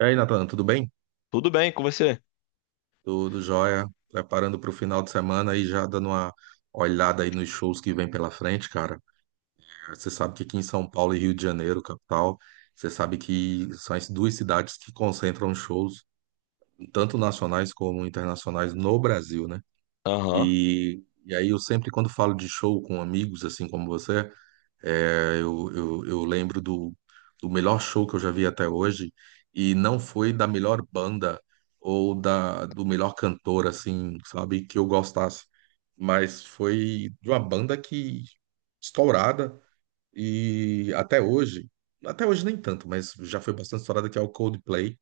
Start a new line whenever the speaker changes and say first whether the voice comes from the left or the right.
right: E aí, Nathan, tudo bem?
left: Tudo bem com você?
right: Tudo jóia. Preparando para o final de semana e já dando uma olhada aí nos shows que vem pela frente, cara. Você sabe que aqui em São Paulo e Rio de Janeiro, capital, você sabe que são as duas cidades que concentram shows, tanto nacionais como internacionais, no Brasil, né?
left: Aham,
right: E aí eu sempre, quando falo de show com amigos, assim como você, eu lembro do melhor show que eu já vi até hoje, e não foi da melhor banda ou do melhor cantor, assim, sabe, que eu gostasse, mas foi de uma banda que estourada, e até hoje nem tanto, mas já foi bastante estourada, que é o Coldplay,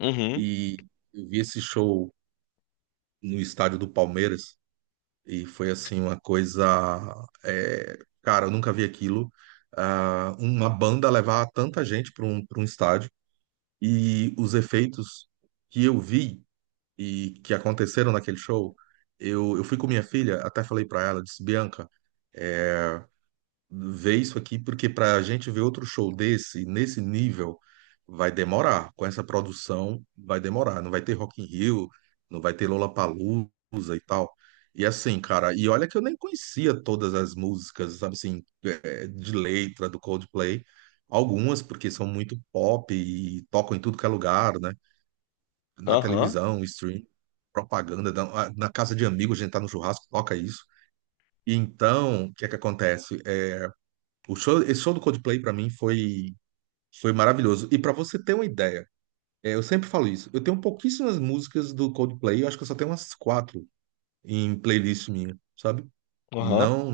left: uhum,
right: e eu vi esse show no estádio do Palmeiras, e foi assim uma coisa, é, cara, eu nunca vi aquilo. Ah, uma banda levar tanta gente para um estádio e os efeitos que eu vi e que aconteceram naquele show, eu fui com minha filha, até falei para ela, disse, Bianca, eh, ver isso aqui, porque para a gente ver outro show desse, nesse nível, vai demorar. Com essa produção, vai demorar. Não vai ter Rock in Rio, não vai ter Lollapalooza e tal. E assim, cara, e olha que eu nem conhecia todas as músicas, sabe assim, de letra do Coldplay. Algumas, porque são muito pop e tocam em tudo que é lugar, né? Na
left: aham,
right: televisão, stream, propaganda, na casa de amigos, a gente tá no churrasco, toca isso. Então, o que é que acontece? O show, esse show do Coldplay pra mim foi maravilhoso. E pra você ter uma ideia, é, eu sempre falo isso. Eu tenho pouquíssimas músicas do Coldplay. Eu acho que eu só tenho umas quatro em playlist minha, sabe?
left: aham,
right: Não,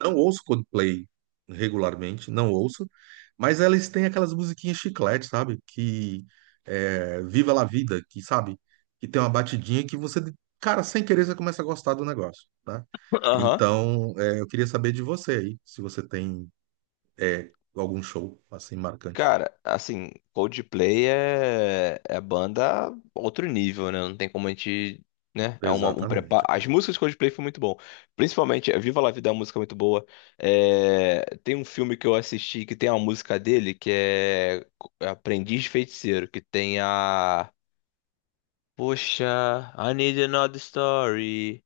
right: não ouço Coldplay regularmente, não ouço. Mas elas têm aquelas musiquinhas chiclete, sabe? Que é, Viva la Vida, que sabe? Que tem uma batidinha que você, cara, sem querer você começa a gostar do negócio, tá?
left: aham.
right: Então, é, eu queria saber de você aí, se você tem é, algum show assim marcante.
left: Cara, assim, Coldplay é banda outro nível, né? Não tem como a gente, né? Um preparo.
right: Exatamente.
left: As músicas de Coldplay foi muito bom. Principalmente, Viva La Vida é uma música muito boa. É, Tem um filme que eu assisti que tem uma música dele que é Aprendiz de Feiticeiro, que tem a... Poxa, I need another story.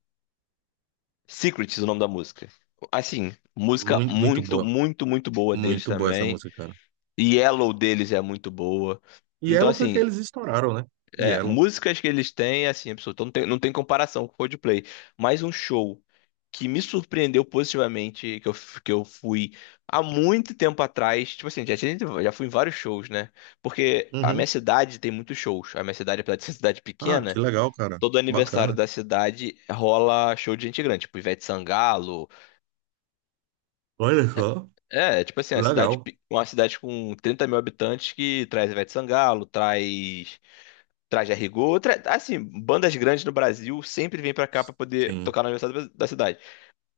left: Secrets, o nome da música. Assim, música
right: Muito, muito
left: muito,
right: boa.
left: muito, muito boa deles
right: Muito boa essa
left: também.
right: música, cara.
left: Yellow deles é muito boa.
right: E
left: Então,
right: Yellow foi que
left: assim,
right: eles estouraram, né?
left: é,
right: Yellow.
left: músicas que eles têm, assim, absoluto, não tem, não tem comparação com o Coldplay. Mas um show que me surpreendeu positivamente, que que eu fui há muito tempo atrás. Tipo assim, já fui em vários shows, né? Porque a
right: Uhum.
left: minha cidade tem muitos shows. A minha cidade, apesar de ser cidade
right: Ah, que
left: pequena,
right: legal, cara.
left: todo aniversário
right: Bacana.
left: da cidade rola show de gente grande, tipo Ivete Sangalo.
right: Olha só.
left: É, é tipo assim, uma cidade,
right: Legal.
left: uma cidade com 30.000 habitantes que traz Ivete Sangalo, traz, traz Django, tra... assim, bandas grandes no Brasil sempre vêm pra cá pra poder
right: Sim,
left: tocar no aniversário da cidade.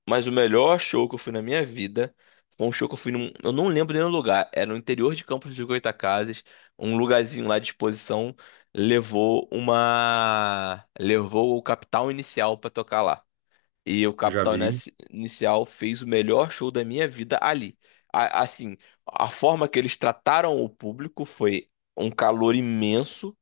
left: Mas o melhor show que eu fui na minha vida foi um show que eu fui num, eu não lembro nem o lugar, era no interior de Campos de Goytacazes, um lugarzinho lá de exposição, levou o Capital Inicial pra tocar lá. E o
right: já
left: Capital
right: vi.
left: Inici- Inicial fez o melhor show da minha vida ali. Assim, a forma que eles trataram o público foi um calor imenso.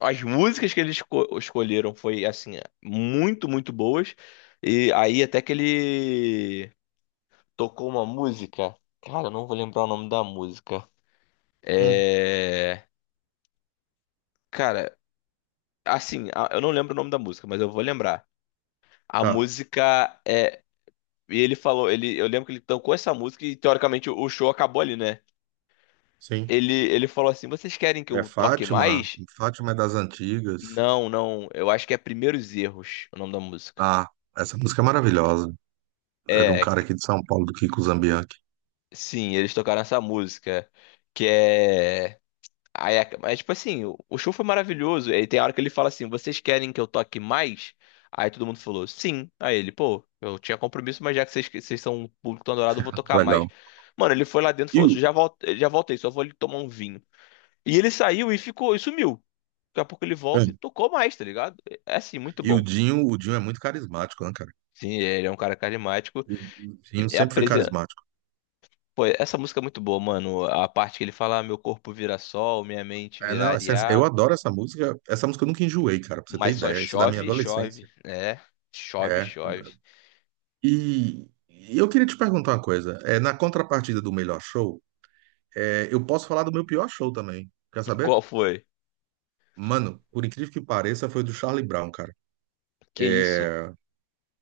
left: As músicas que eles escolheram foi assim, muito, muito boas. E aí até que ele tocou uma música. Cara, eu não vou lembrar o nome da música.
right: Hum,
left: É, cara, assim, eu não lembro o nome da música, mas eu vou lembrar. A
right: tá.
left: música é... E ele falou, ele, eu lembro que ele tocou essa música e teoricamente o show acabou ali, né?
right: Sim.
left: Ele falou assim: "Vocês querem que
right: É
left: eu toque
right: Fátima.
left: mais?"
right: Fátima é das antigas.
left: Não, não, eu acho que é Primeiros Erros, o nome da música.
right: Ah, essa música é maravilhosa. É de um
left: É,
right: cara aqui de São Paulo, do Kiko Zambianchi.
left: sim, eles tocaram essa música, que é aí, é- mas tipo assim, o show foi maravilhoso. Aí tem hora que ele fala assim: "Vocês querem que eu toque mais?" Aí todo mundo falou: "Sim". Aí ele, pô, eu tinha compromisso, mas já que vocês são um público tão adorado, eu vou tocar mais.
right: Legal.
left: Mano, ele foi lá dentro e
right: E
left: falou:
right: o,
left: Já voltei, só vou ali tomar um vinho." E ele saiu e ficou, e sumiu. Daqui a pouco ele volta e
right: hum,
left: tocou mais, tá ligado? É assim, muito
right: e
left: bom.
right: O Dinho é muito carismático, né, cara?
left: Sim, ele é um cara carismático.
right: O Dinho
left: É a
right: sempre foi
left: presen-
right: carismático.
left: Pô, essa música é muito boa, mano. A parte que ele fala, "Ah, meu corpo vira sol, minha mente
right: É,
left: vira
right: não, essa- eu
left: areia,
right: adoro essa música. Essa música eu nunca enjoei, cara, pra você ter
left: mas só
right: ideia. Isso é da minha
left: chove, e
right: adolescência.
left: chove. É, chove, e
right: É.
left: chove."
right: E eu queria te perguntar uma coisa. É, na contrapartida do melhor show, é, eu posso falar do meu pior show também. Quer saber?
left: Qual foi?
right: Mano, por incrível que pareça, foi o do Charlie Brown, cara.
left: Que isso?
right: É,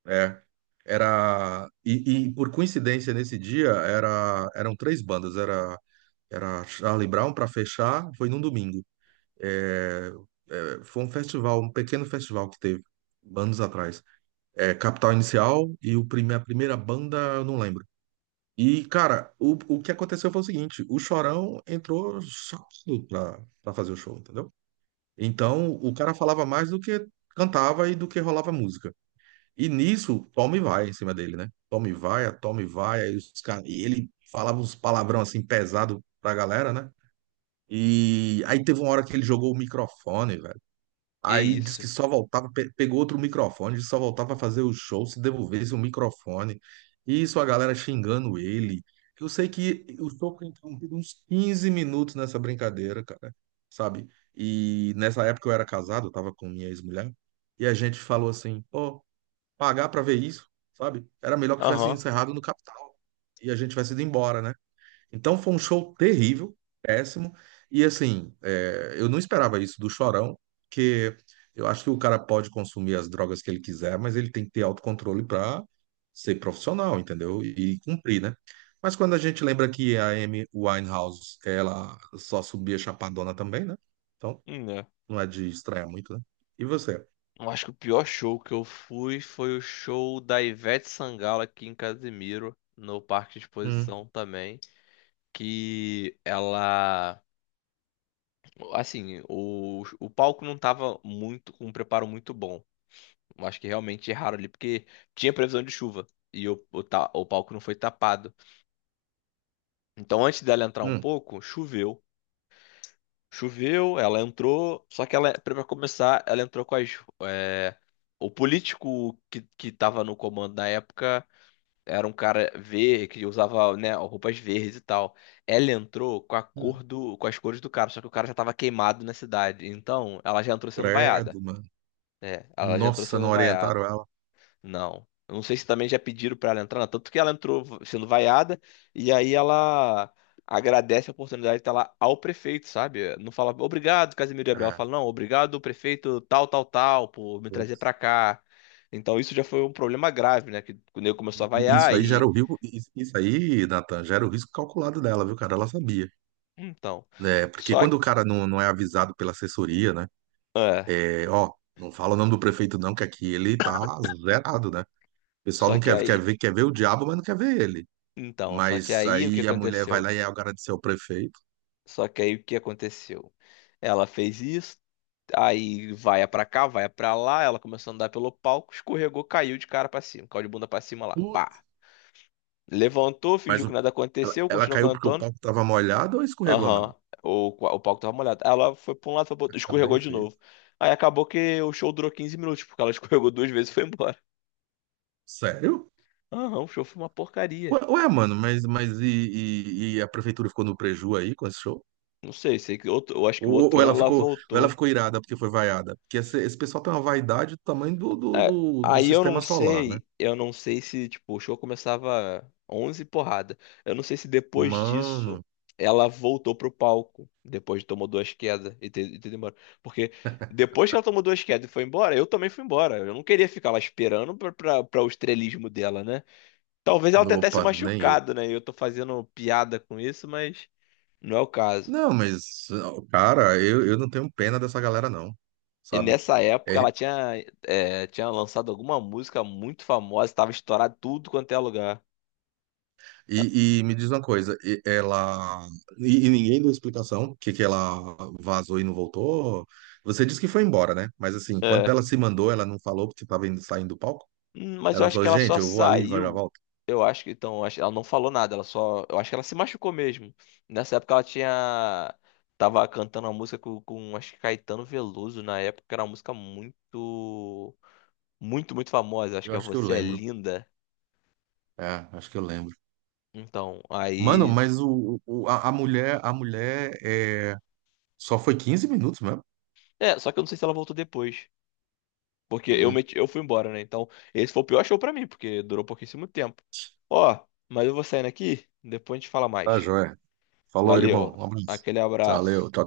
right: é. Era. E por coincidência, nesse dia, eram três bandas. Era Charlie Brown pra fechar, foi num domingo. É, é, foi um festival, um pequeno festival que teve anos atrás. É, Capital Inicial e o prime, a primeira banda, eu não lembro. E, cara, o que aconteceu foi o seguinte: o Chorão entrou sócio pra fazer o show, entendeu? Então, o cara falava mais do que cantava e do que rolava música. E nisso, toma e vai em cima dele, né? Toma e vai, a toma e vai. Aí os cara, e ele falava uns palavrão assim pesado pra galera, né? E aí teve uma hora que ele jogou o microfone, velho.
left: Que
right: Aí disse que
left: isso?
right: só voltava, pe- pegou outro microfone, disse que só voltava a fazer o show se devolvesse o microfone. E isso a galera xingando ele. Eu sei que o show foi interrompido uns 15 minutos nessa brincadeira, cara, sabe? E nessa época eu era casado, eu tava com minha ex-mulher, e a gente falou assim: pô, pagar pra ver isso, sabe? Era melhor que tivesse
left: Aham.
right: encerrado no Capital e a gente tivesse ido embora, né? Então foi um show terrível, péssimo. E assim, é, eu não esperava isso do Chorão, porque eu acho que o cara pode consumir as drogas que ele quiser, mas ele tem que ter autocontrole para ser profissional, entendeu? E, cumprir, né? Mas quando a gente lembra que a Amy Winehouse, ela só subia chapadona também, né? Então
left: É.
right: não é de estranhar muito, né? E você?
left: Eu acho que o pior show que eu fui foi o show da Ivete Sangalo aqui em Casimiro, no Parque de
right: Hum,
left: Exposição também. Que ela, assim, o palco não tava muito com um preparo muito bom. Eu acho que realmente erraram ali porque tinha previsão de chuva e o palco não foi tapado. Então antes dela entrar um
right: hum,
left: pouco, choveu. Choveu, ela entrou, só que ela, para começar, ela entrou com é, o político que tava no comando na época. Era um cara verde que usava, né, roupas verdes e tal. Ela entrou com a
right: hum.
left: cor do, com as cores do cara, só que o cara já tava queimado na cidade. Então, ela já entrou sendo vaiada.
right: Credo, mano.
left: É, ela já entrou
right: Nossa, não
left: sendo vaiada.
right: orientaram ela.
left: Não. Eu não sei se também já pediram pra ela entrar, não. Tanto que ela sendo vaiada e aí ela agradece a oportunidade de estar lá ao prefeito, sabe? Não fala obrigado, Casimiro Gabriel. Ela fala, não, obrigado, prefeito tal, tal, tal, por me trazer
right: É.
left: pra cá. Então, isso já foi um problema grave, né? Que o nego começou a
right: E
left: vaiar
right: isso aí gera
left: e...
right: o risco, isso aí, Nathan, gera o risco calculado dela, viu, cara? Ela sabia,
left: Então,
right: né? Porque
left: só
right: quando
left: que,
right: o cara não é avisado pela assessoria, né?
left: é,
right: É, ó, não fala o nome do prefeito não, que aqui ele tá zerado, né? O pessoal
left: só
right: não
left: que
right: quer,
left: aí,
right: quer ver o diabo, mas não quer ver ele.
left: então, só que
right: Mas
left: aí o que
right: aí a mulher vai
left: aconteceu?
right: lá e agradeceu ao prefeito.
left: Só que aí o que aconteceu? Ela fez isso, aí vai pra cá, vai pra lá, ela começou a andar pelo palco, escorregou, caiu de cara pra cima, caiu de bunda pra cima lá. Bah.
right: Putz,
left: Levantou, fingiu
right: mas
left: que
right: o-
left: nada aconteceu,
right: ela
left: continuou
right: caiu porque o
left: cantando.
right: palco tava molhado ou escorregou mesmo?
left: Aham. O palco tava molhado. Ela foi pra um lado, foi pro outro,
right: Tá bem
left: escorregou de novo.
right: feito.
left: Aí acabou que o show durou 15 minutos, porque ela escorregou duas vezes e foi embora.
right: Sério?
left: Aham, o show foi uma porcaria.
right: Ué, ué, mano, mas e a prefeitura ficou no preju aí com esse show?
left: Não sei, sei que outro, eu acho que o
right: Ou,
left: outro
right: ou
left: ano
right: ela
left: ela
right: ficou, ou ela
left: voltou.
right: ficou irada porque foi vaiada. Porque esse pessoal tem uma vaidade do tamanho
left: É,
right: do
left: aí
right: sistema solar, né?
left: eu não sei se, tipo, o show começava 11 porrada. Eu não sei se depois disso
right: Mano,
left: ela voltou pro palco, depois de tomou duas quedas e ter demorado. Porque depois que ela tomou duas quedas e foi embora, eu também fui embora. Eu não queria ficar lá esperando pra o estrelismo dela, né? Talvez ela
right: no-
left: tentar se
right: opa, nem eu.
left: machucado, né? E eu tô fazendo piada com isso, mas não é o caso.
right: Não, mas, cara, eu não tenho pena dessa galera, não.
left: E
right: Sabe?
left: nessa época
right: É,
left: ela tinha, é, tinha lançado alguma música muito famosa, estava estourado tudo quanto é lugar.
right: e me diz uma coisa, e- ela. E ninguém deu explicação que ela vazou e não voltou. Você disse que foi embora, né? Mas assim, quando
left: É.
right: ela se mandou, ela não falou porque estava indo, saindo do palco?
left: Mas
right: Ela
left: eu
right: não
left: acho que
right: falou,
left: ela
right: gente,
left: só
right: eu vou ali e já
left: saiu.
right: volto.
left: Eu acho que então, eu acho- Ela não falou nada, ela só... Eu acho que ela se machucou mesmo. Nessa época ela tinha. Tava cantando uma música com acho que Caetano Veloso na época, que era uma música muito. Muito, muito famosa. Acho
right: Eu
left: que é
right: acho que eu
left: Você é
right: lembro.
left: Linda.
right: É, acho que eu lembro.
left: Então,
right: Mano,
left: aí.
right: mas a mulher é... só foi 15 minutos mesmo?
left: É, só que eu não sei se ela voltou depois. Porque eu
right: Hum.
left: meti, eu fui embora, né? Então, esse foi o pior show pra mim, porque durou pouquíssimo tempo. Ó, mas eu vou saindo aqui, depois a gente fala
right: Tá,
left: mais.
right: joia. Falou, irmão.
left: Valeu,
right: Um abraço.
left: aquele
right: Valeu. Tchau,
left: abraço.
right: tchau.